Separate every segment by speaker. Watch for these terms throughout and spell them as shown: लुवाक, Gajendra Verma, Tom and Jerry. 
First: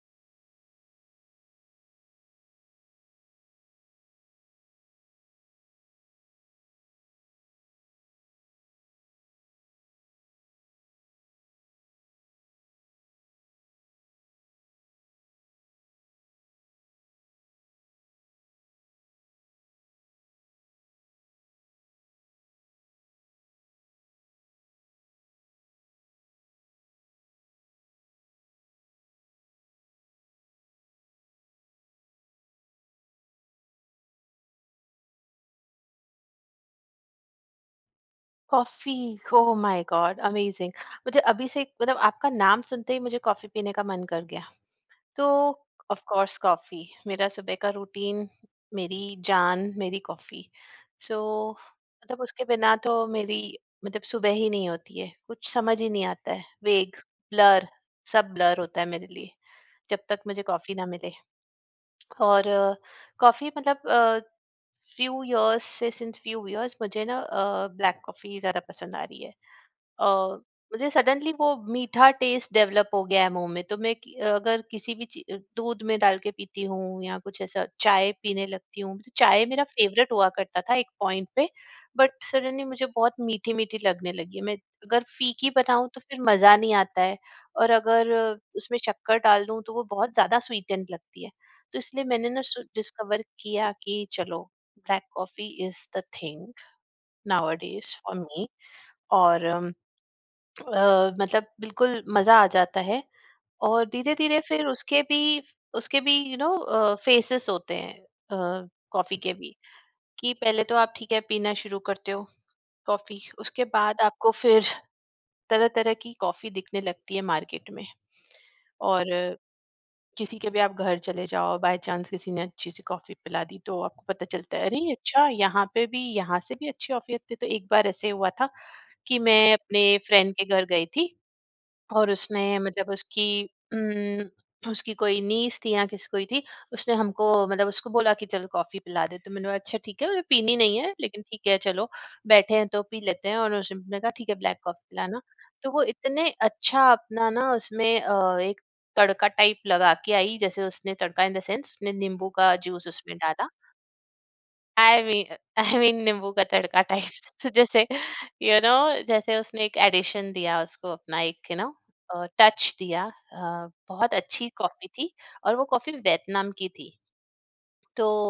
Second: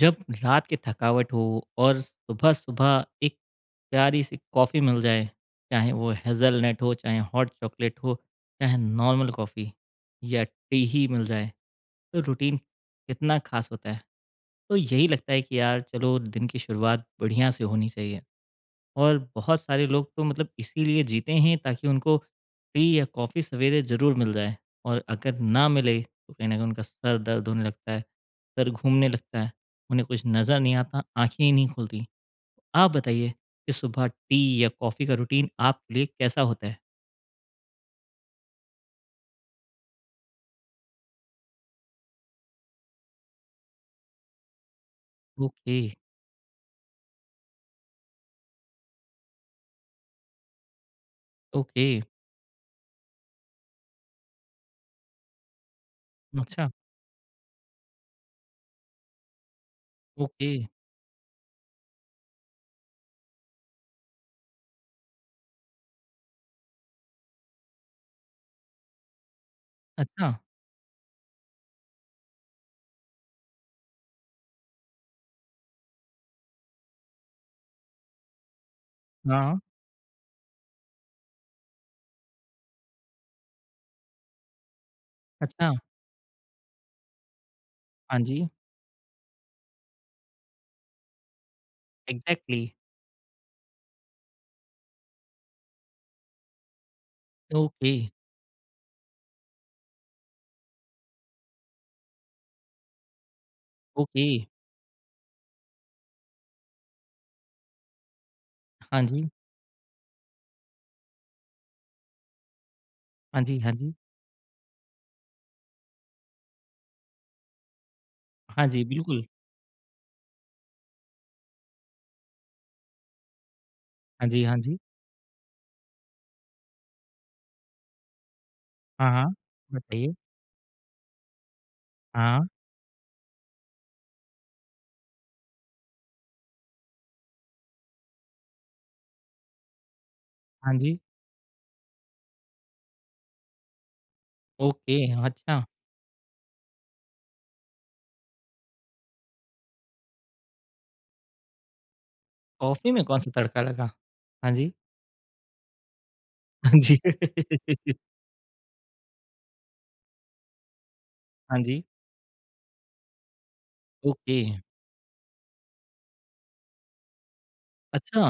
Speaker 1: जब रात की थकावट हो और सुबह-सुबह एक प्यारी सी कॉफ़ी मिल जाए, चाहे वो हेज़लनट हो, चाहे हॉट चॉकलेट हो, चाहे नॉर्मल कॉफ़ी या टी ही मिल जाए, तो रूटीन कितना ख़ास होता है। तो यही लगता है कि यार चलो दिन की शुरुआत बढ़िया से होनी चाहिए। और बहुत सारे लोग तो मतलब इसीलिए जीते हैं ताकि उनको टी या कॉफ़ी सवेरे ज़रूर मिल जाए और अगर ना मिले तो कहीं न कहीं उनका सर दर्द होने लगता है, सर घूमने लगता है, उन्हें कुछ नज़र नहीं आता, आँखें ही नहीं खुलती। आप बताइए कि सुबह टी या कॉफ़ी का रूटीन आपके लिए कैसा होता है?
Speaker 2: Coffee, oh my god! Amazing. मुझे अभी से मतलब आपका नाम सुनते ही मुझे कॉफ़ी पीने का मन कर गया। तो
Speaker 1: ओके,
Speaker 2: ऑफ़ कोर्स कॉफ़ी, मेरा सुबह का रूटीन, मेरी जान, मेरी कॉफ़ी। सो
Speaker 1: ओके,
Speaker 2: मतलब उसके बिना तो मेरी मतलब सुबह ही नहीं होती है, कुछ समझ ही नहीं आता है,
Speaker 1: अच्छा,
Speaker 2: वेग, ब्लर, सब ब्लर होता है मेरे लिए, जब तक मुझे
Speaker 1: ओके,
Speaker 2: कॉफ़ी ना मिले। और कॉफ़ी मतलब फ्यू इयर्स से सिंस फ्यू इयर्स मुझे ना ब्लैक कॉफ़ी ज़्यादा पसंद आ रही है।
Speaker 1: अच्छा,
Speaker 2: अ, मुझे सडनली वो मीठा टेस्ट डेवलप हो गया है मुंह में तो अगर किसी भी ची- दूध में डाल के पीती हूँ या कुछ ऐसा चाय पीने लगती हूँ तो चाय
Speaker 1: हाँ,
Speaker 2: मेरा फेवरेट हुआ करता था एक पॉइंट पे। बट सडनली मुझे बहुत मीठी मीठी लगने लगी है, मैं अगर फीकी
Speaker 1: अच्छा,
Speaker 2: बनाऊं तो फिर मजा नहीं आता है। और अगर
Speaker 1: हाँ जी,
Speaker 2: उसमें शक्कर डाल दूं तो वो बहुत ज्यादा स्वीटेंड लगती है। तो इसलिए मैंने ना
Speaker 1: एग्ज़ैक्टली,
Speaker 2: डिस्कवर किया कि चलो, black coffee is the thing now
Speaker 1: okay,
Speaker 2: for me. और मतलब बिल्कुल मजा आ जाता है। और
Speaker 1: ओके,
Speaker 2: धीरे-धीरे फिर उसके भी फेसेस होते हैं,
Speaker 1: हाँ
Speaker 2: कॉफी
Speaker 1: जी,
Speaker 2: के भी, कि पहले तो आप ठीक है पीना शुरू करते हो कॉफी,
Speaker 1: हाँ जी,
Speaker 2: उसके
Speaker 1: हाँ जी,
Speaker 2: बाद आपको फिर तरह-तरह की कॉफी दिखने लगती है मार्केट में।
Speaker 1: हाँ जी,
Speaker 2: और
Speaker 1: बिल्कुल,
Speaker 2: किसी के भी आप घर चले जाओ, बाय चांस किसी ने अच्छी सी कॉफी पिला दी तो आपको पता
Speaker 1: हाँ जी,
Speaker 2: चलता
Speaker 1: हाँ
Speaker 2: है
Speaker 1: जी।
Speaker 2: अरे अच्छा, यहाँ पे भी, यहाँ से भी अच्छी कॉफी आती है। तो एक बार ऐसे हुआ था
Speaker 1: हाँ,
Speaker 2: कि
Speaker 1: हाँ।
Speaker 2: मैं अपने
Speaker 1: बताइए।
Speaker 2: फ्रेंड के घर गई थी और
Speaker 1: हाँ,
Speaker 2: उसने मतलब उसकी उम, उसकी कोई नीस थी या किसी कोई थी, उसने हमको मतलब उसको बोला कि चल कॉफ़ी पिला दे, तो मैंने बोला अच्छा ठीक है, मुझे पीनी
Speaker 1: हाँ
Speaker 2: नहीं है
Speaker 1: जी।
Speaker 2: लेकिन ठीक है चलो, बैठे हैं तो पी लेते हैं। और उसने कहा ठीक है, ब्लैक कॉफ़ी
Speaker 1: ओके,
Speaker 2: पिलाना।
Speaker 1: अच्छा,
Speaker 2: तो वो इतने अच्छा अपना ना उसमें एक तड़का टाइप लगा के आई, जैसे उसने तड़का इन द सेंस उसने नींबू का जूस
Speaker 1: कॉफ़ी में
Speaker 2: उसमें
Speaker 1: कौन-सा
Speaker 2: डाला।
Speaker 1: तड़का लगा? हाँ जी,
Speaker 2: आई मीन आई मीन नींबू का
Speaker 1: हाँ
Speaker 2: तड़का
Speaker 1: जी।
Speaker 2: टाइप जैसे यू you नो know, जैसे उसने एक एडिशन दिया, उसको अपना एक यू
Speaker 1: हाँ
Speaker 2: नो
Speaker 1: जी,
Speaker 2: टच दिया। बहुत
Speaker 1: ओके,
Speaker 2: अच्छी कॉफी थी और वो कॉफी वियतनाम की थी। तो
Speaker 1: अच्छा,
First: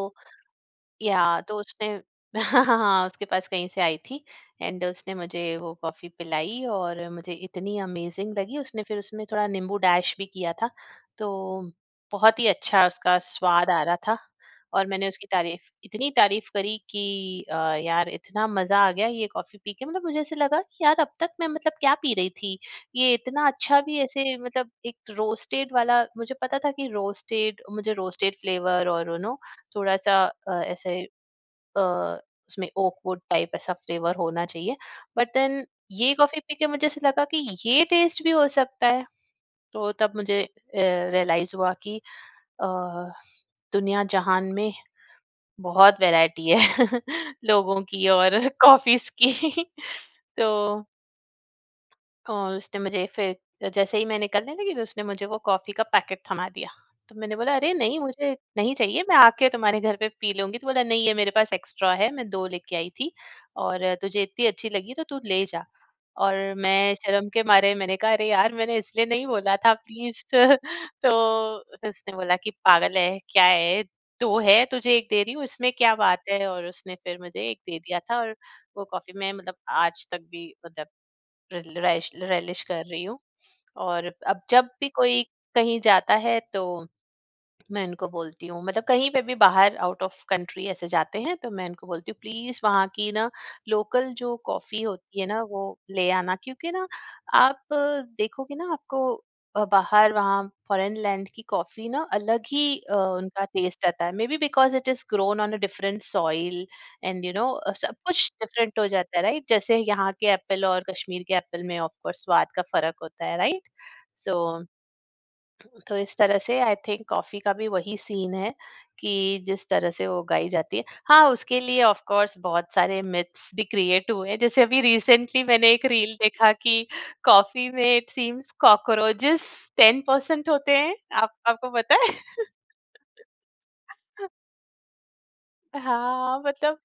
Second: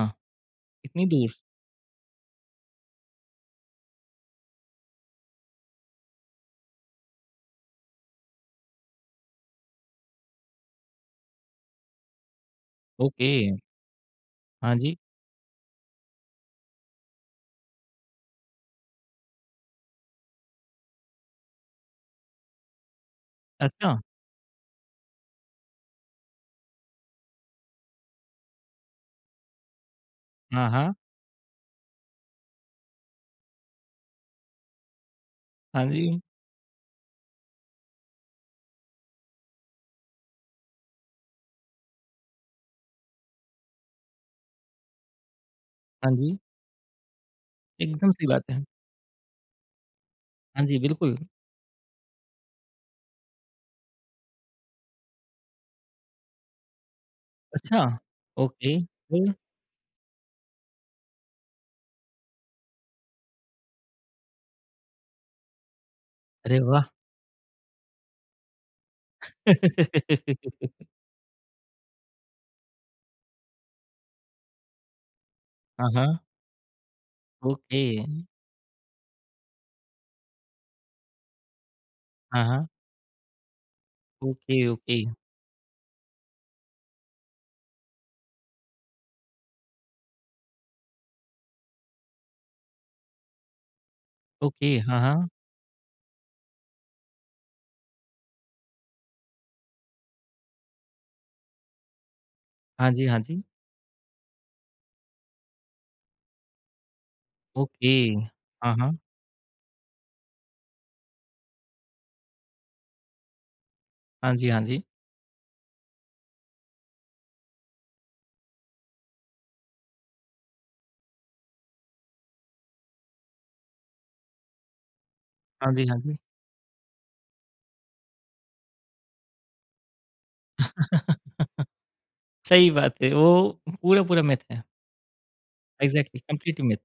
Speaker 1: इतनी दूर?
Speaker 2: या तो उसने हाँ, उसके पास कहीं से आई थी। एंड उसने मुझे वो कॉफ़ी पिलाई और मुझे इतनी अमेज़िंग लगी, उसने फिर उसमें थोड़ा नींबू डैश भी किया था, तो बहुत ही अच्छा उसका
Speaker 1: ओके,
Speaker 2: स्वाद आ रहा था।
Speaker 1: हाँ
Speaker 2: और
Speaker 1: जी,
Speaker 2: मैंने उसकी तारीफ़ इतनी तारीफ़ करी कि यार इतना मज़ा आ गया ये कॉफ़ी पी के, मतलब मुझे ऐसे लगा कि यार अब तक मैं मतलब क्या पी रही थी? ये इतना अच्छा
Speaker 1: अच्छा,
Speaker 2: भी, ऐसे मतलब एक रोस्टेड वाला मुझे पता था कि रोस्टेड, मुझे रोस्टेड फ्लेवर और यू नो थोड़ा सा
Speaker 1: हाँ, हाँ,
Speaker 2: ऐसे अ, उसमें ओकवुड टाइप ऐसा फ्लेवर होना चाहिए। बट देन
Speaker 1: हाँ
Speaker 2: ये
Speaker 1: जी,
Speaker 2: कॉफी पी के मुझे ऐसे लगा कि ये टेस्ट भी हो सकता है। तो तब मुझे रियलाइज हुआ कि अ, दुनिया जहान में बहुत
Speaker 1: हाँ जी,
Speaker 2: वैरायटी है लोगों की
Speaker 1: एकदम सही
Speaker 2: और
Speaker 1: बात है।
Speaker 2: कॉफीज की तो
Speaker 1: हाँ जी, बिल्कुल,
Speaker 2: और उसने मुझे फिर जैसे ही मैं निकलने लगी तो उसने मुझे वो कॉफ़ी का पैकेट थमा दिया। तो मैंने बोला अरे
Speaker 1: अच्छा,
Speaker 2: नहीं, मुझे नहीं
Speaker 1: ओके,
Speaker 2: चाहिए, मैं
Speaker 1: फिर?
Speaker 2: आके तुम्हारे घर पे पी लूँगी। तो बोला नहीं, ये मेरे पास एक्स्ट्रा है, मैं 2 लेके आई थी और तुझे इतनी अच्छी लगी तो तू ले जा। और
Speaker 1: अरे वाह!
Speaker 2: मैं शर्म के मारे, मैंने कहा अरे यार मैंने इसलिए नहीं बोला था, प्लीज़। तो फिर उसने बोला कि पागल है, क्या है? 2 है, तुझे 1 दे रही हूँ, इसमें
Speaker 1: हाँ,
Speaker 2: क्या
Speaker 1: हाँ,
Speaker 2: बात है? और उसने फिर मुझे 1 दे
Speaker 1: ओके,
Speaker 2: दिया था। और वो कॉफ़ी मैं मतलब आज तक भी मतलब रिलिश
Speaker 1: हाँ,
Speaker 2: रिलिश
Speaker 1: हाँ,
Speaker 2: कर रही हूँ। और अब
Speaker 1: ओके,
Speaker 2: जब भी
Speaker 1: ओके,
Speaker 2: कोई कहीं जाता है तो मैं इनको बोलती हूँ, मतलब कहीं पे भी बाहर आउट ऑफ कंट्री ऐसे जाते हैं तो मैं इनको बोलती हूँ प्लीज वहाँ की ना लोकल जो
Speaker 1: ओके,
Speaker 2: कॉफी
Speaker 1: हाँ,
Speaker 2: होती है
Speaker 1: हाँ,
Speaker 2: ना, वो ले आना, क्योंकि ना आप देखोगे ना, आपको बाहर वहाँ फॉरेन लैंड की कॉफी ना अलग ही
Speaker 1: हाँ जी, हाँ जी,
Speaker 2: उनका टेस्ट आता है। Maybe because it is grown on a different soil and you know
Speaker 1: okay,
Speaker 2: सब कुछ
Speaker 1: हाँ,
Speaker 2: डिफरेंट हो
Speaker 1: हाँ,
Speaker 2: जाता है, राइट? जैसे यहाँ के एप्पल और कश्मीर के एप्पल में ऑफ कोर्स स्वाद का फर्क होता है, राइट?
Speaker 1: हाँ
Speaker 2: सो
Speaker 1: जी, हाँ जी,
Speaker 2: तो इस तरह से आई थिंक कॉफी का भी वही सीन है कि जिस तरह से वो उगाई जाती है, हाँ उसके लिए ऑफ कोर्स बहुत सारे मिथ्स भी क्रिएट हुए हैं। जैसे अभी रिसेंटली मैंने
Speaker 1: हाँ
Speaker 2: एक
Speaker 1: जी, हाँ
Speaker 2: रील
Speaker 1: जी।
Speaker 2: देखा कि कॉफी में इट सीम्स कॉकरोचेस 10% होते हैं। आप, आपको पता है?
Speaker 1: सही बात है, वो पूरा-पूरा मिथ है। एग्ज़ैक्टली
Speaker 2: हाँ
Speaker 1: कंप्लीट मिथ।
Speaker 2: मतलब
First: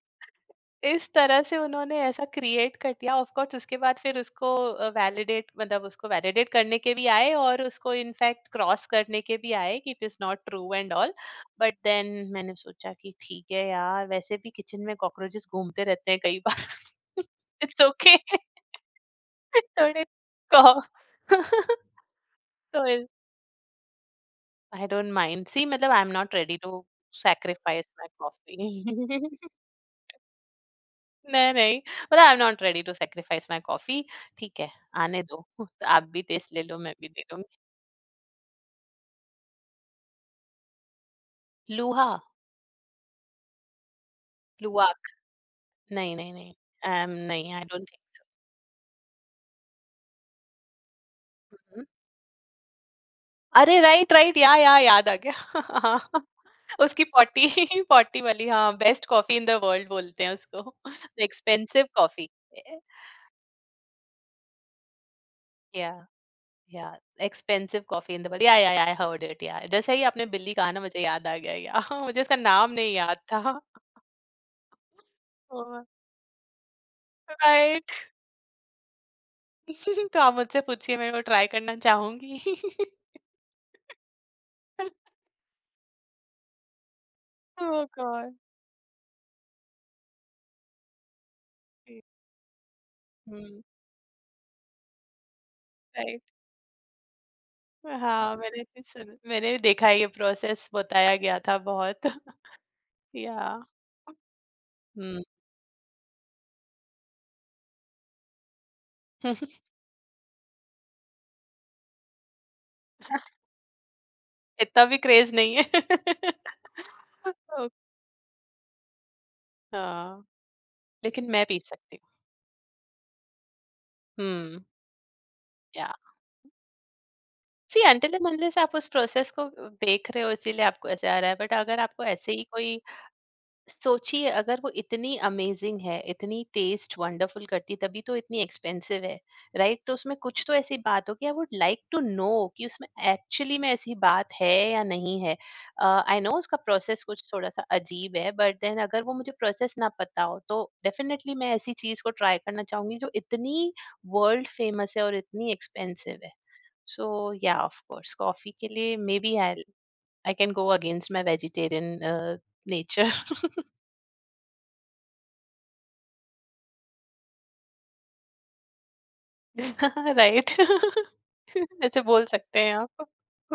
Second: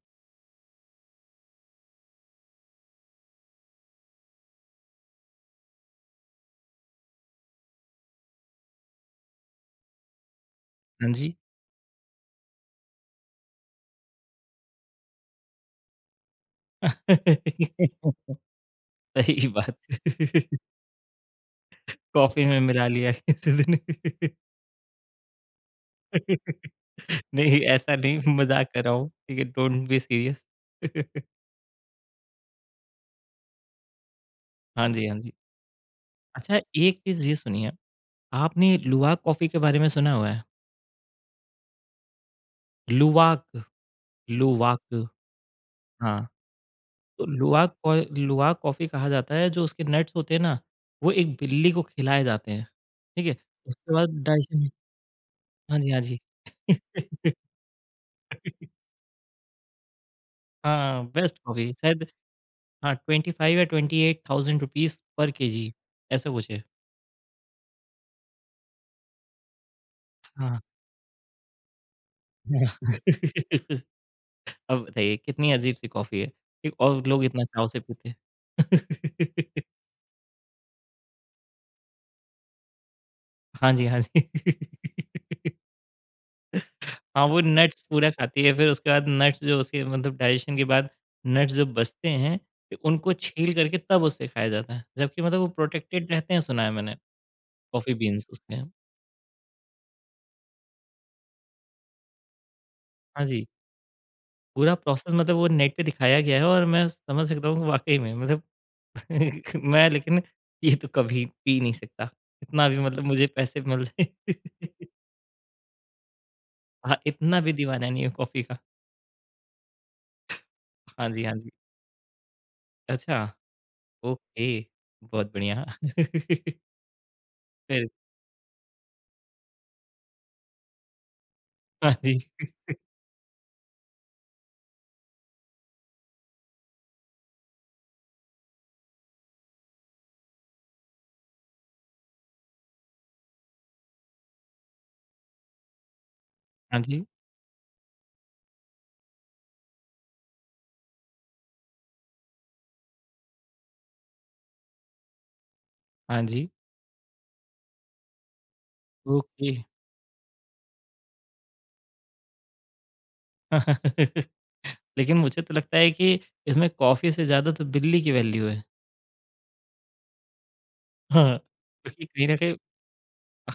Speaker 2: इस तरह से उन्होंने ऐसा क्रिएट कर दिया, ऑफ कोर्स उसके बाद फिर उसको वैलिडेट, मतलब उसको वैलिडेट करने के भी आए और उसको इनफैक्ट क्रॉस करने के भी आए कि it is not true and
Speaker 1: हाँ
Speaker 2: ऑल।
Speaker 1: जी।
Speaker 2: बट देन मैंने सोचा कि ठीक है यार, वैसे भी किचन में कॉकरोचेस घूमते रहते हैं कई बार। It's okay.
Speaker 1: सही बात।
Speaker 2: थोड़े कहो।
Speaker 1: कॉफ़ी में मिला
Speaker 2: तो
Speaker 1: लिया किसी दिन।
Speaker 2: आई डोंट माइंड, सी मतलब I am not ready to
Speaker 1: नहीं,
Speaker 2: सैक्रिफाइस
Speaker 1: ऐसा
Speaker 2: माय
Speaker 1: नहीं मज़ाक कर रहा हूँ, ठीक
Speaker 2: कॉफी।
Speaker 1: है? Don't be serious.
Speaker 2: नहीं नहीं, मतलब I am not ready to sacrifice my coffee, ठीक है,
Speaker 1: हाँ जी, हाँ
Speaker 2: आने
Speaker 1: जी।
Speaker 2: दो तो आप भी टेस्ट
Speaker 1: अच्छा
Speaker 2: ले लो, मैं
Speaker 1: एक
Speaker 2: भी
Speaker 1: चीज़
Speaker 2: दे
Speaker 1: ये
Speaker 2: दूंगी।
Speaker 1: सुनिए, आपने लुवाक कॉफ़ी के बारे में सुना हुआ है?
Speaker 2: लूहा।
Speaker 1: लुवाक लुवाक
Speaker 2: लुआक। नहीं
Speaker 1: हाँ।
Speaker 2: नहीं नहीं,
Speaker 1: तो
Speaker 2: नहीं, आई डोंट
Speaker 1: लुवाक कॉफ़ी कहा जाता है, जो उसके नट्स होते हैं ना, वो एक बिल्ली को
Speaker 2: थिंक।
Speaker 1: खिलाए जाते हैं, ठीक है?
Speaker 2: अरे
Speaker 1: उसके बाद
Speaker 2: राइट राइट,
Speaker 1: डाइजेशन
Speaker 2: या याद आ गया।
Speaker 1: हाँ जी,
Speaker 2: हाँ,
Speaker 1: हाँ जी।
Speaker 2: उसकी पॉटी, पॉटी वाली, हाँ। Best coffee in the world बोलते हैं उसको।
Speaker 1: हाँ, बेस्ट कॉफ़ी
Speaker 2: एक्सपेंसिव
Speaker 1: शायद
Speaker 2: कॉफी,
Speaker 1: हाँ, 25 या 28,000 रुपीज़ पर केजी
Speaker 2: या
Speaker 1: ऐसा कुछ है।
Speaker 2: या expensive coffee in the world या आई हर्ड इट। या जैसे ही आपने बिल्ली
Speaker 1: हाँ।
Speaker 2: कहा ना, मुझे याद आ गया। या मुझे इसका नाम नहीं याद था।
Speaker 1: अब बताइए कितनी अजीब-सी कॉफ़ी है, ठीक? और लोग इतना चाव से
Speaker 2: राइट।
Speaker 1: पीते हैं।
Speaker 2: तो आप मुझसे पूछिए, मैं वो ट्राई करना चाहूँगी।
Speaker 1: हाँ जी, हाँ जी। हाँ, वो नट्स
Speaker 2: ओह
Speaker 1: पूरा
Speaker 2: गॉड!
Speaker 1: खाती है, फिर उसके बाद नट्स जो उसके मतलब डाइजेशन के बाद नट्स जो
Speaker 2: जी।
Speaker 1: बचते हैं, फिर उनको छील
Speaker 2: हुँ,
Speaker 1: करके तब उसे खाया जाता है। जबकि मतलब वो प्रोटेक्टेड
Speaker 2: राइट।
Speaker 1: रहते हैं सुना है मैंने, कॉफ़ी बीन्स
Speaker 2: हाँ,
Speaker 1: उसके।
Speaker 2: मैंने भी सुन, मैंने भी देखा है, ये प्रोसेस बताया गया था बहुत।
Speaker 1: हाँ जी,
Speaker 2: याह।
Speaker 1: पूरा प्रोसेस
Speaker 2: हुँ।
Speaker 1: मतलब वो नेट पे दिखाया गया है और मैं समझ सकता हूँ वाक़ई में मतलब मैं लेकिन ये तो कभी पी नहीं सकता। इतना भी मतलब मुझे पैसे मिलते
Speaker 2: इतना भी क्रेज़ नहीं है।
Speaker 1: हाँ, इतना भी
Speaker 2: ओह,
Speaker 1: दीवाना नहीं हूँ कॉफ़ी का।
Speaker 2: हाँ,
Speaker 1: हाँ जी,
Speaker 2: लेकिन
Speaker 1: हाँ
Speaker 2: मैं
Speaker 1: जी।
Speaker 2: पी सकती हूँ।
Speaker 1: अच्छा,
Speaker 2: हुँ,
Speaker 1: ओके, बहुत बढ़िया।
Speaker 2: याह, सी
Speaker 1: फिर
Speaker 2: अंटिल एंड अनलेस आप उस प्रोसेस को देख रहे हो इसीलिए आपको ऐसे आ रहा है, बट अगर
Speaker 1: हाँ
Speaker 2: आपको
Speaker 1: जी,
Speaker 2: ऐसे ही कोई सोचिए, अगर वो इतनी अमेजिंग है, इतनी टेस्ट वंडरफुल करती तभी तो इतनी एक्सपेंसिव है, राइट? तो उसमें कुछ तो ऐसी बात होगी, I would like to know कि उसमें एक्चुअली में ऐसी बात है या नहीं है। आई नो उसका
Speaker 1: हाँ जी।
Speaker 2: प्रोसेस कुछ थोड़ा-सा अजीब है, बट देन अगर वो मुझे प्रोसेस ना पता हो तो डेफिनेटली मैं ऐसी चीज़ को ट्राई करना चाहूँगी जो इतनी वर्ल्ड फेमस है और इतनी एक्सपेंसिव
Speaker 1: हाँ
Speaker 2: है।
Speaker 1: जी,
Speaker 2: सो या ऑफ कोर्स कॉफ़ी के लिए maybe
Speaker 1: okay.
Speaker 2: I I can go against my vegetarian nature.
Speaker 1: लेकिन मुझे तो लगता है कि इसमें कॉफ़ी से ज़्यादा तो बिल्ली की वैल्यू है।
Speaker 2: राइट।
Speaker 1: हाँ,
Speaker 2: ऐसे
Speaker 1: क्योंकि
Speaker 2: बोल
Speaker 1: कहीं न कहीं
Speaker 2: सकते हैं आप।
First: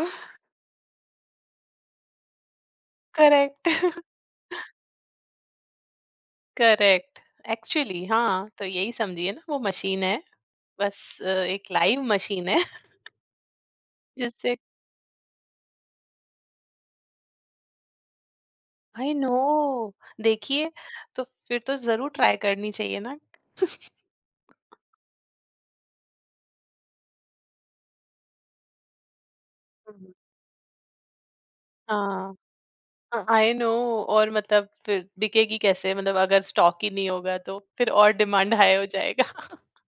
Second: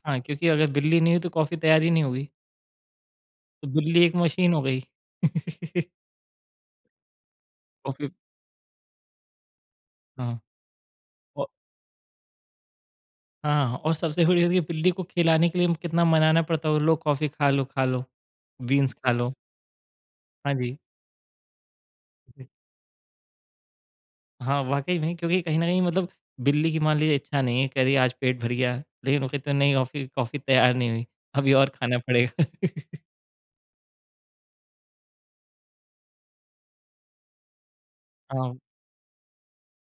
Speaker 1: हाँ, क्योंकि अगर बिल्ली नहीं हुई तो कॉफ़ी तैयार ही नहीं होगी। तो
Speaker 2: करेक्ट।
Speaker 1: बिल्ली एक मशीन हो गई।
Speaker 2: करेक्ट, एक्चुअली
Speaker 1: कॉफ़ी
Speaker 2: हाँ तो यही समझिए ना, वो मशीन है,
Speaker 1: हाँ,
Speaker 2: बस
Speaker 1: औ
Speaker 2: एक लाइव मशीन है।
Speaker 1: हाँ और सबसे बड़ी बात
Speaker 2: जिससे
Speaker 1: ये बिल्ली को खिलाने के लिए कितना मनाना पड़ता है, "लो कॉफ़ी खा लो, बीन्स खा
Speaker 2: आई नो,
Speaker 1: लो।" हाँ
Speaker 2: देखिए
Speaker 1: जी।
Speaker 2: तो फिर तो जरूर ट्राई करनी चाहिए ना।
Speaker 1: हाँ, वाक़ई में क्योंकि कहीं न कहीं मतलब बिल्ली की मान लीजिए इच्छा नहीं है, कह रही है आज पेट भर गया, लेकिन वो कहते हैं नहीं ऑफ़ी
Speaker 2: हम्म।
Speaker 1: कॉफ़ी तैयार नहीं हुई, अभी और खाना
Speaker 2: हाँ,
Speaker 1: पड़ेगा।
Speaker 2: आई नो और मतलब फिर बिकेगी कैसे, मतलब अगर स्टॉक ही नहीं होगा तो फिर और
Speaker 1: हाँ,
Speaker 2: डिमांड हाई हो जाएगा।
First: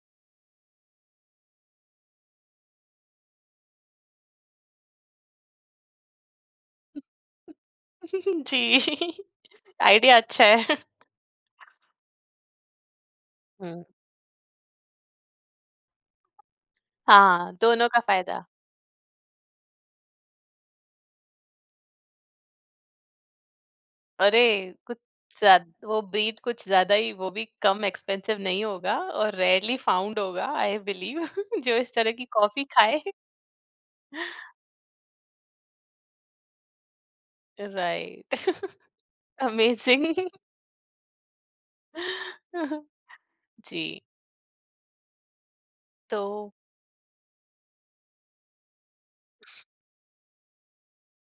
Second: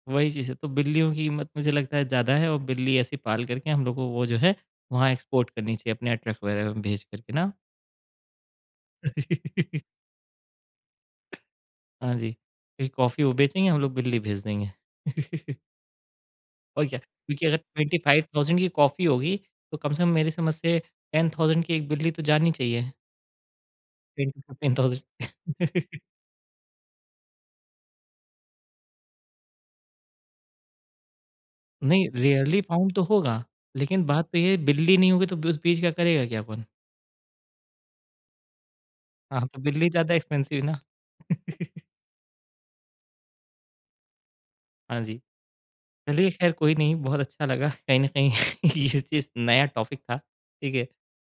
Speaker 1: वही चीज़ है, तो बिल्लियों की कीमत मुझे लगता है ज़्यादा है और बिल्ली ऐसी पाल करके हम लोग को वो जो है वहाँ एक्सपोर्ट करनी चाहिए अपने ट्रक वगैरह में भेज करके ना।
Speaker 2: जी। आइडिया अच्छा है।
Speaker 1: हाँ जी, फिर कॉफ़ी वो बेचेंगे, हम
Speaker 2: हम्म।
Speaker 1: लोग बिल्ली भेज देंगे। और क्या, क्योंकि अगर
Speaker 2: हाँ, दोनों का फायदा।
Speaker 1: 25,000 की कॉफ़ी होगी, तो कम से कम मेरी समझ से 10,000 की एक बिल्ली तो जानी चाहिए, 10 टू
Speaker 2: अरे! कुछ ज़्याद,
Speaker 1: 15,000
Speaker 2: वो बीट कुछ ज़्यादा ही, वो भी कम एक्सपेंसिव नहीं होगा और रेयरली फाउंड होगा, आई बिलीव, जो इस
Speaker 1: नहीं,
Speaker 2: तरह की
Speaker 1: रेयरली
Speaker 2: कॉफ़ी
Speaker 1: फाउंड तो
Speaker 2: खाए।
Speaker 1: होगा, लेकिन बात तो ये है बिल्ली नहीं होगी तो ब उस बीज का करेगा क्या कौन?
Speaker 2: राइट,
Speaker 1: हाँ, तो बिल्ली ज़्यादा
Speaker 2: अमेज़िंग।
Speaker 1: एक्सपेंसिव है ना।
Speaker 2: जी,
Speaker 1: हाँ जी,
Speaker 2: तो
Speaker 1: चलिए ख़ैर कोई नहीं बहुत अच्छा लगा कहीं न कहीं ये चीज़ नया टॉपिक था, ठीक है।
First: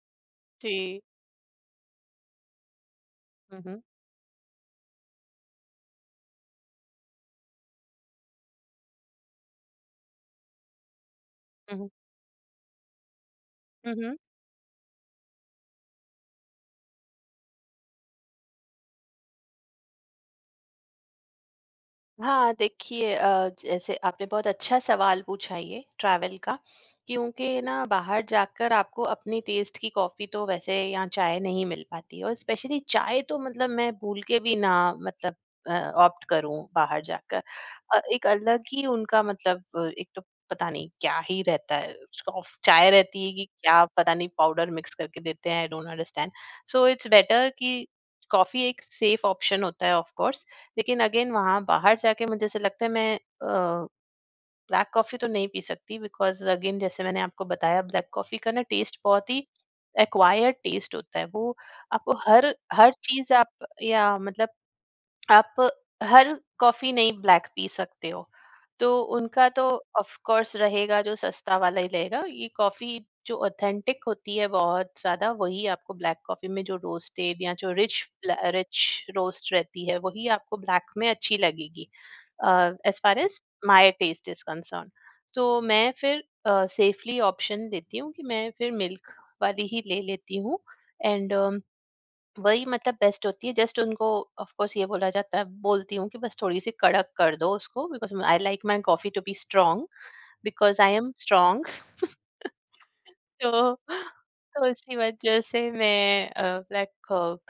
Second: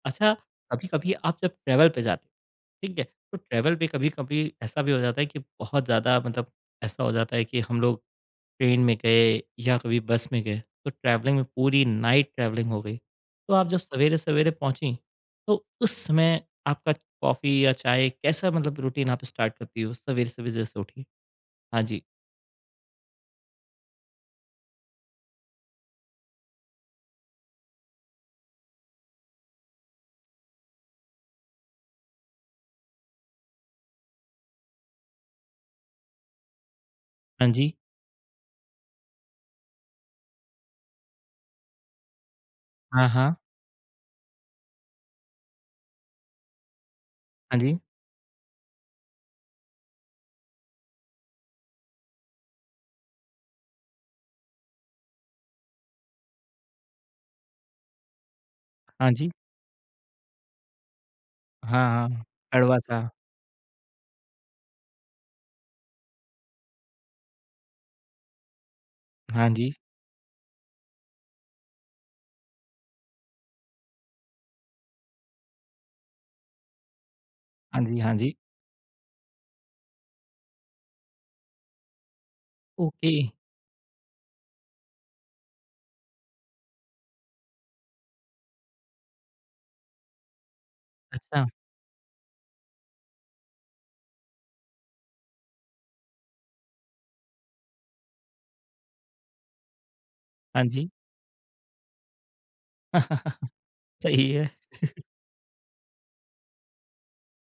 Speaker 1: अच्छा,
Speaker 2: जी।
Speaker 1: कभी-कभी आप जब ट्रैवल पे जाते हो, ठीक है, तो
Speaker 2: हुँ,
Speaker 1: ट्रैवल
Speaker 2: हुँ।
Speaker 1: पे कभी-कभी ऐसा भी हो जाता है कि बहुत ज़्यादा मतलब ऐसा हो जाता है कि हम लोग ट्रेन में गए या कभी बस में गए तो ट्रैवलिंग में पूरी
Speaker 2: हुँ,
Speaker 1: नाइट ट्रैवलिंग हो गई तो आप जब
Speaker 2: हुँ।
Speaker 1: सवेरे सवेरे पहुंची तो उस समय आपका कॉफ़ी या चाय कैसा मतलब रूटीन आप स्टार्ट करती हो सवेरे सवेरे जैसे उठी हाँ जी
Speaker 2: हाँ देखिए, जैसे आपने बहुत अच्छा सवाल पूछा ये ट्रैवल का, क्योंकि ना बाहर जाकर आपको अपनी टेस्ट की कॉफ़ी तो वैसे यहाँ, चाय नहीं मिल पाती। और स्पेशली चाय तो मतलब मैं भूल के भी ना मतलब ऑप्ट करूँ बाहर जाकर।
Speaker 1: हाँ जी
Speaker 2: एक अलग ही उनका मतलब एक तो पता नहीं क्या ही रहता है, चाय
Speaker 1: हाँ
Speaker 2: रहती है
Speaker 1: हाँ
Speaker 2: कि क्या, पता नहीं पाउडर मिक्स करके देते हैं, I don't understand. So it's better
Speaker 1: हाँ
Speaker 2: कि
Speaker 1: जी
Speaker 2: कॉफी एक सेफ ऑप्शन होता है, ऑफ कोर्स। लेकिन अगेन वहाँ बाहर जाके मुझे ऐसा लगता है मैं ब्लैक कॉफी तो नहीं पी सकती, बिकॉज़ अगेन जैसे मैंने आपको बताया, ब्लैक कॉफी का ना टेस्ट
Speaker 1: हाँ
Speaker 2: बहुत
Speaker 1: जी
Speaker 2: ही एक्वायर्ड टेस्ट होता है। वो
Speaker 1: हाँ
Speaker 2: आपको
Speaker 1: हाँ
Speaker 2: हर,
Speaker 1: कड़वा
Speaker 2: हर
Speaker 1: था
Speaker 2: चीज़ आप या मतलब आप हर कॉफी नहीं ब्लैक पी सकते हो। तो
Speaker 1: हाँ
Speaker 2: उनका तो
Speaker 1: जी
Speaker 2: ऑफ कोर्स रहेगा, जो सस्ता वाला ही रहेगा ये कॉफी, जो ऑथेंटिक होती है बहुत ज्यादा वही आपको ब्लैक कॉफी में, जो रोस्टेड या जो
Speaker 1: हाँ जी
Speaker 2: रिच,
Speaker 1: हाँ जी
Speaker 2: रिच रोस्ट रहती है वही आपको ब्लैक में अच्छी लगेगी। As
Speaker 1: okay
Speaker 2: far as my taste is concern, तो मैं फिर सेफली ऑप्शन लेती हूँ कि मैं फिर मिल्क वाली ही ले लेती हूँ। एंड
Speaker 1: अच्छा
Speaker 2: वही मतलब बेस्ट होती है, जस्ट उनको ऑफ कोर्स ये बोला जाता है, बोलती हूँ कि बस थोड़ी सी कड़क कर दो उसको, because I like my coffee to be strong,
Speaker 1: हाँ
Speaker 2: बिकॉज
Speaker 1: जी
Speaker 2: आई एम स्ट्रांग। तो
Speaker 1: सही है
Speaker 2: तो इसी वजह से मैं ब्लैक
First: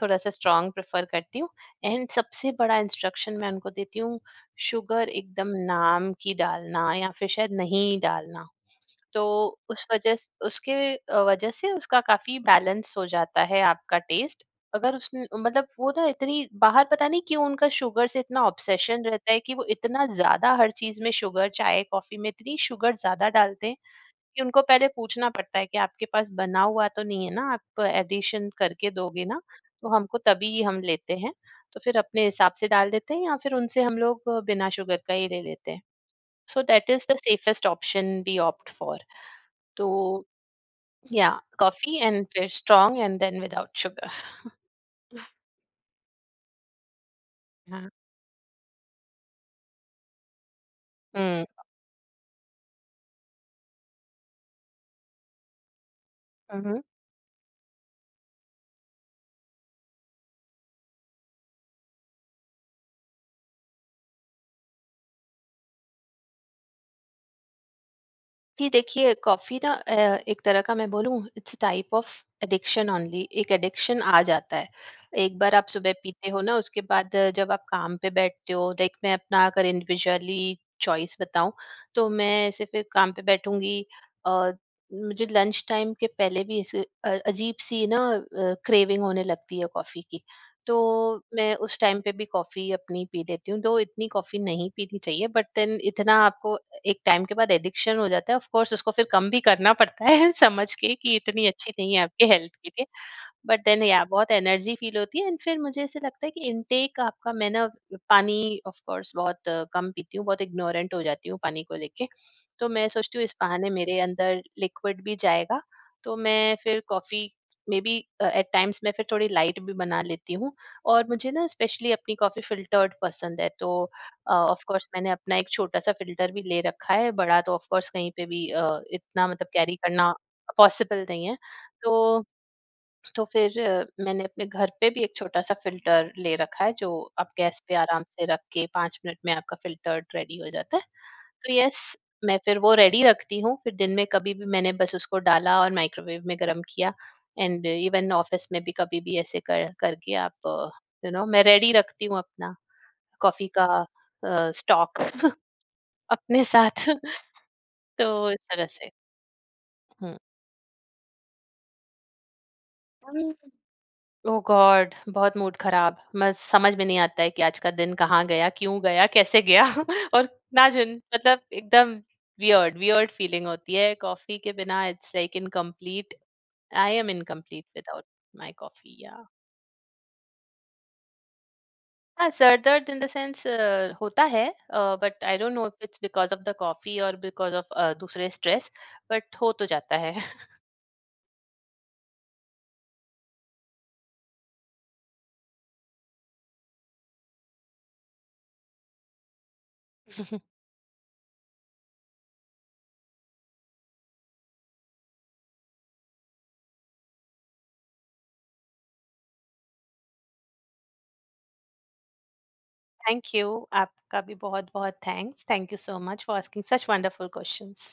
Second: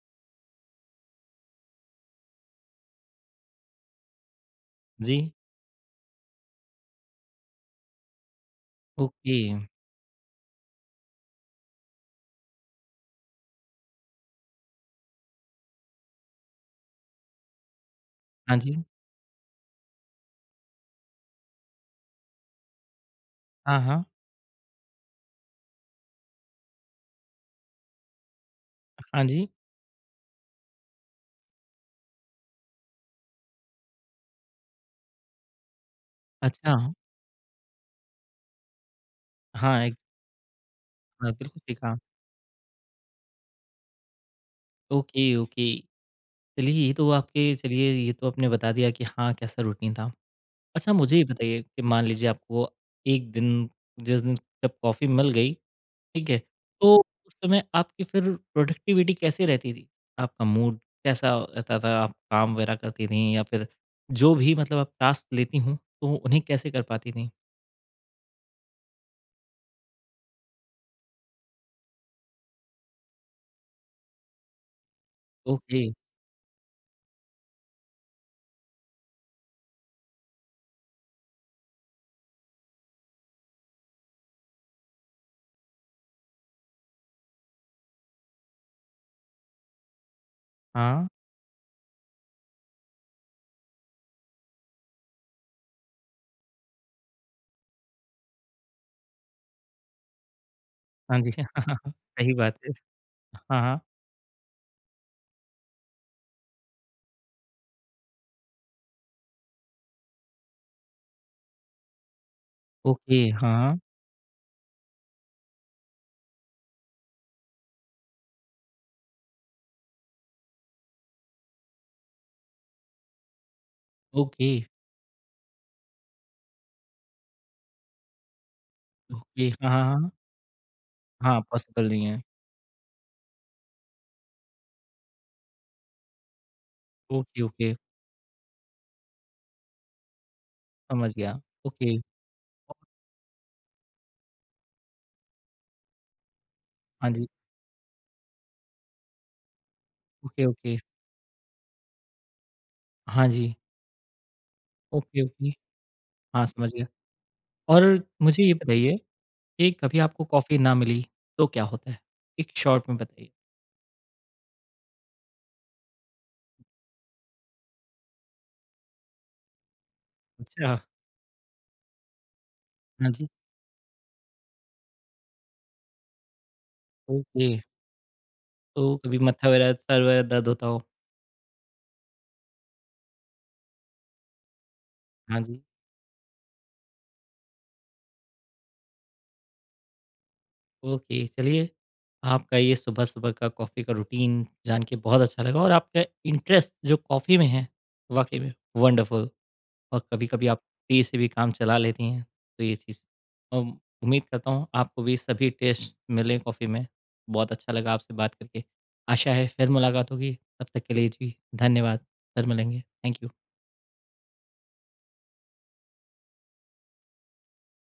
Speaker 2: थोड़ा सा स्ट्रांग प्रेफर करती हूँ। एंड सबसे बड़ा इंस्ट्रक्शन मैं उनको देती हूँ शुगर
Speaker 1: जी
Speaker 2: एकदम नाम की डालना या फिर शायद नहीं डालना। तो
Speaker 1: ओके
Speaker 2: उस वजह स उसके अ, वजह से उसका काफ़ी बैलेंस हो जाता है आपका टेस्ट। अगर उसने मतलब वो ना इतनी बाहर पता नहीं क्यों उनका शुगर से इतना
Speaker 1: हाँ जी
Speaker 2: ऑब्सेशन रहता है कि वो इतना ज़्यादा हर चीज़ में शुगर, चाय, कॉफ़ी में इतनी शुगर ज़्यादा डालते हैं
Speaker 1: हाँ हाँ
Speaker 2: कि उनको पहले पूछना पड़ता है कि आपके पास बना हुआ तो नहीं है ना? आप एडिशन करके
Speaker 1: हाँ
Speaker 2: दोगे ना,
Speaker 1: जी
Speaker 2: तो हमको तभी हम लेते हैं। तो फिर अपने हिसाब से डाल देते हैं या फिर उनसे हम लोग बिना शुगर का ही ले लेते हैं। सो
Speaker 1: अच्छा
Speaker 2: that is the safest option we opt for.
Speaker 1: हाँ
Speaker 2: तो
Speaker 1: हाँ
Speaker 2: Yeah,
Speaker 1: बिल्कुल ठीक हाँ
Speaker 2: coffee and very strong and then without sugar.
Speaker 1: Okay okay चलिए
Speaker 2: Yeah.
Speaker 1: ये तो आपने बता दिया कि हाँ, कैसा रूटीन था। अच्छा मुझे ये
Speaker 2: Mm.
Speaker 1: बताइए कि मान लीजिए आपको 1 दिन जिस दिन जब कॉफ़ी मिल गई, ठीक है?
Speaker 2: Mhm.
Speaker 1: तो उस समय आपकी फिर प्रोडक्टिविटी कैसी रहती थी? आपका मूड कैसा रहता था? आप काम वगैरह करती थीं या फिर जो भी मतलब आप टास्क लेती हों, तो उन्हें कैसे कर पाती थीं?
Speaker 2: जी देखिए कॉफ़ी ना एक तरह का मैं बोलूँ it's type of addiction only. एक एडिक्शन आ जाता है। एक बार आप
Speaker 1: ओके,
Speaker 2: सुबह पीते हो ना उसके बाद जब आप काम पे बैठते हो लाइक मैं अपना अगर इंडिविजुअली चॉइस बताऊं तो मैं ऐसे फिर काम पे बैठूंगी। और मुझे लंच टाइम के पहले भी ऐसे अजीब सी ना क्रेविंग होने लगती है कॉफ़ी की। तो
Speaker 1: हाँ।
Speaker 2: मैं उस टाइम पे भी कॉफ़ी अपनी पी लेती हूँ दो इतनी कॉफ़ी नहीं पीनी चाहिए बट देन इतना आपको एक टाइम के बाद एडिक्शन हो जाता है। ऑफ कोर्स उसको फिर कम भी करना पड़ता है समझ के कि
Speaker 1: हाँ जी।
Speaker 2: इतनी
Speaker 1: हाँ
Speaker 2: अच्छी
Speaker 1: हाँ हाँ,
Speaker 2: नहीं है आपके
Speaker 1: सही
Speaker 2: हेल्थ
Speaker 1: बात
Speaker 2: के
Speaker 1: है।
Speaker 2: लिए।
Speaker 1: हाँ,
Speaker 2: बट
Speaker 1: हाँ।
Speaker 2: देन या बहुत एनर्जी फील होती है एंड फिर मुझे ऐसे लगता है कि इनटेक आपका मैं ना पानी ऑफ कोर्स बहुत कम पीती हूँ। बहुत इग्नोरेंट हो जाती हूँ पानी को लेके। तो मैं सोचती
Speaker 1: ओके,
Speaker 2: हूँ इस बहाने
Speaker 1: हाँ।
Speaker 2: मेरे अंदर लिक्विड भी जाएगा। तो मैं फिर coffee may be at times मैं फिर थोड़ी लाइट भी बना लेती हूँ। और मुझे ना स्पेशली अपनी कॉफी फिल्टर्ड पसंद है तो
Speaker 1: ओके,
Speaker 2: ऑफ कोर्स मैंने अपना एक छोटा सा फिल्टर भी ले रखा है। बड़ा तो ऑफ कोर्स कहीं पे भी इतना
Speaker 1: ओके।
Speaker 2: मतलब
Speaker 1: हाँ,
Speaker 2: कैरी
Speaker 1: हाँ, हाँ।
Speaker 2: करना पॉसिबल नहीं है।
Speaker 1: हाँ, पॉसिबल नहीं है।
Speaker 2: तो तो फिर मैंने अपने घर पे भी एक छोटा-सा फ़िल्टर ले रखा है, जो आप
Speaker 1: ओके,
Speaker 2: गैस
Speaker 1: ओके।
Speaker 2: पे आराम से रख के 5 मिनट में आपका फ़िल्टर्ड रेडी हो जाता है।
Speaker 1: समझ गया,
Speaker 2: तो यस,
Speaker 1: ओके।
Speaker 2: मैं फिर वो
Speaker 1: और-
Speaker 2: रेडी रखती हूँ, फिर दिन में कभी भी मैंने बस उसको डाला और माइक्रोवेव में गरम किया।
Speaker 1: हाँ जी,
Speaker 2: एंड इवन ऑफ़िस में भी कभी भी ऐसे कर करके
Speaker 1: ओके,
Speaker 2: आप
Speaker 1: ओके।
Speaker 2: यू नो मैं रेडी रखती हूँ अपना
Speaker 1: हाँ
Speaker 2: कॉफ़ी
Speaker 1: जी,
Speaker 2: का स्टॉक
Speaker 1: ओके, ओके।
Speaker 2: अपने
Speaker 1: हाँ, समझ गया
Speaker 2: साथ
Speaker 1: और
Speaker 2: तो इस
Speaker 1: मुझे ये
Speaker 2: तरह से।
Speaker 1: बताइए कि कभी आपको कॉफ़ी ना मिली तो क्या होता है? एक शॉर्ट में बताइए।
Speaker 2: हुँ। ओह गॉड! बहुत मूड खराब। मैं समझ में नहीं आता है कि आज का दिन कहाँ गया, क्यों गया, कैसे गया और
Speaker 1: अच्छा।
Speaker 2: इमेजिन मतलब एकदम वियर्ड
Speaker 1: हाँ
Speaker 2: वियर्ड
Speaker 1: जी,
Speaker 2: फीलिंग होती है कॉफ़ी के बिना। It's like incomplete, I am
Speaker 1: okay.
Speaker 2: Incomplete without my
Speaker 1: तो
Speaker 2: कॉफ़ी
Speaker 1: कभी
Speaker 2: या।
Speaker 1: मत्था वगैरह सर वगैरह दर्द होता हो?
Speaker 2: हाँ, सर दर्द इन द सेंस होता है बट आई
Speaker 1: हाँ
Speaker 2: डोंट
Speaker 1: जी,
Speaker 2: know if it's because of the coffee और बिकॉज़ ऑफ दूसरे स्ट्रेस बट हो तो जाता है।
Speaker 1: ओके। चलिए, आपका ये सुबह-सुबह का कॉफ़ी का रूटीन जान के बहुत अच्छा लगा और आपका इंटरेस्ट जो कॉफ़ी में है, वाक़ई में वंडरफुल। और कभी-कभी आप टी से भी काम चला लेती हैं, तो ये चीज़ अम, उम्मीद करता हूँ आपको भी सभी टेस्ट मिलें कॉफ़ी में। बहुत अच्छा लगा आपसे बात करके। आशा है फिर मुलाकात होगी, तब तक के लिए जी धन्यवाद। फिर मिलेंगे। Thank
Speaker 2: thank
Speaker 1: you.
Speaker 2: यू, आपका भी बहुत-बहुत thanks. Thank you so much for asking such wonderful questions.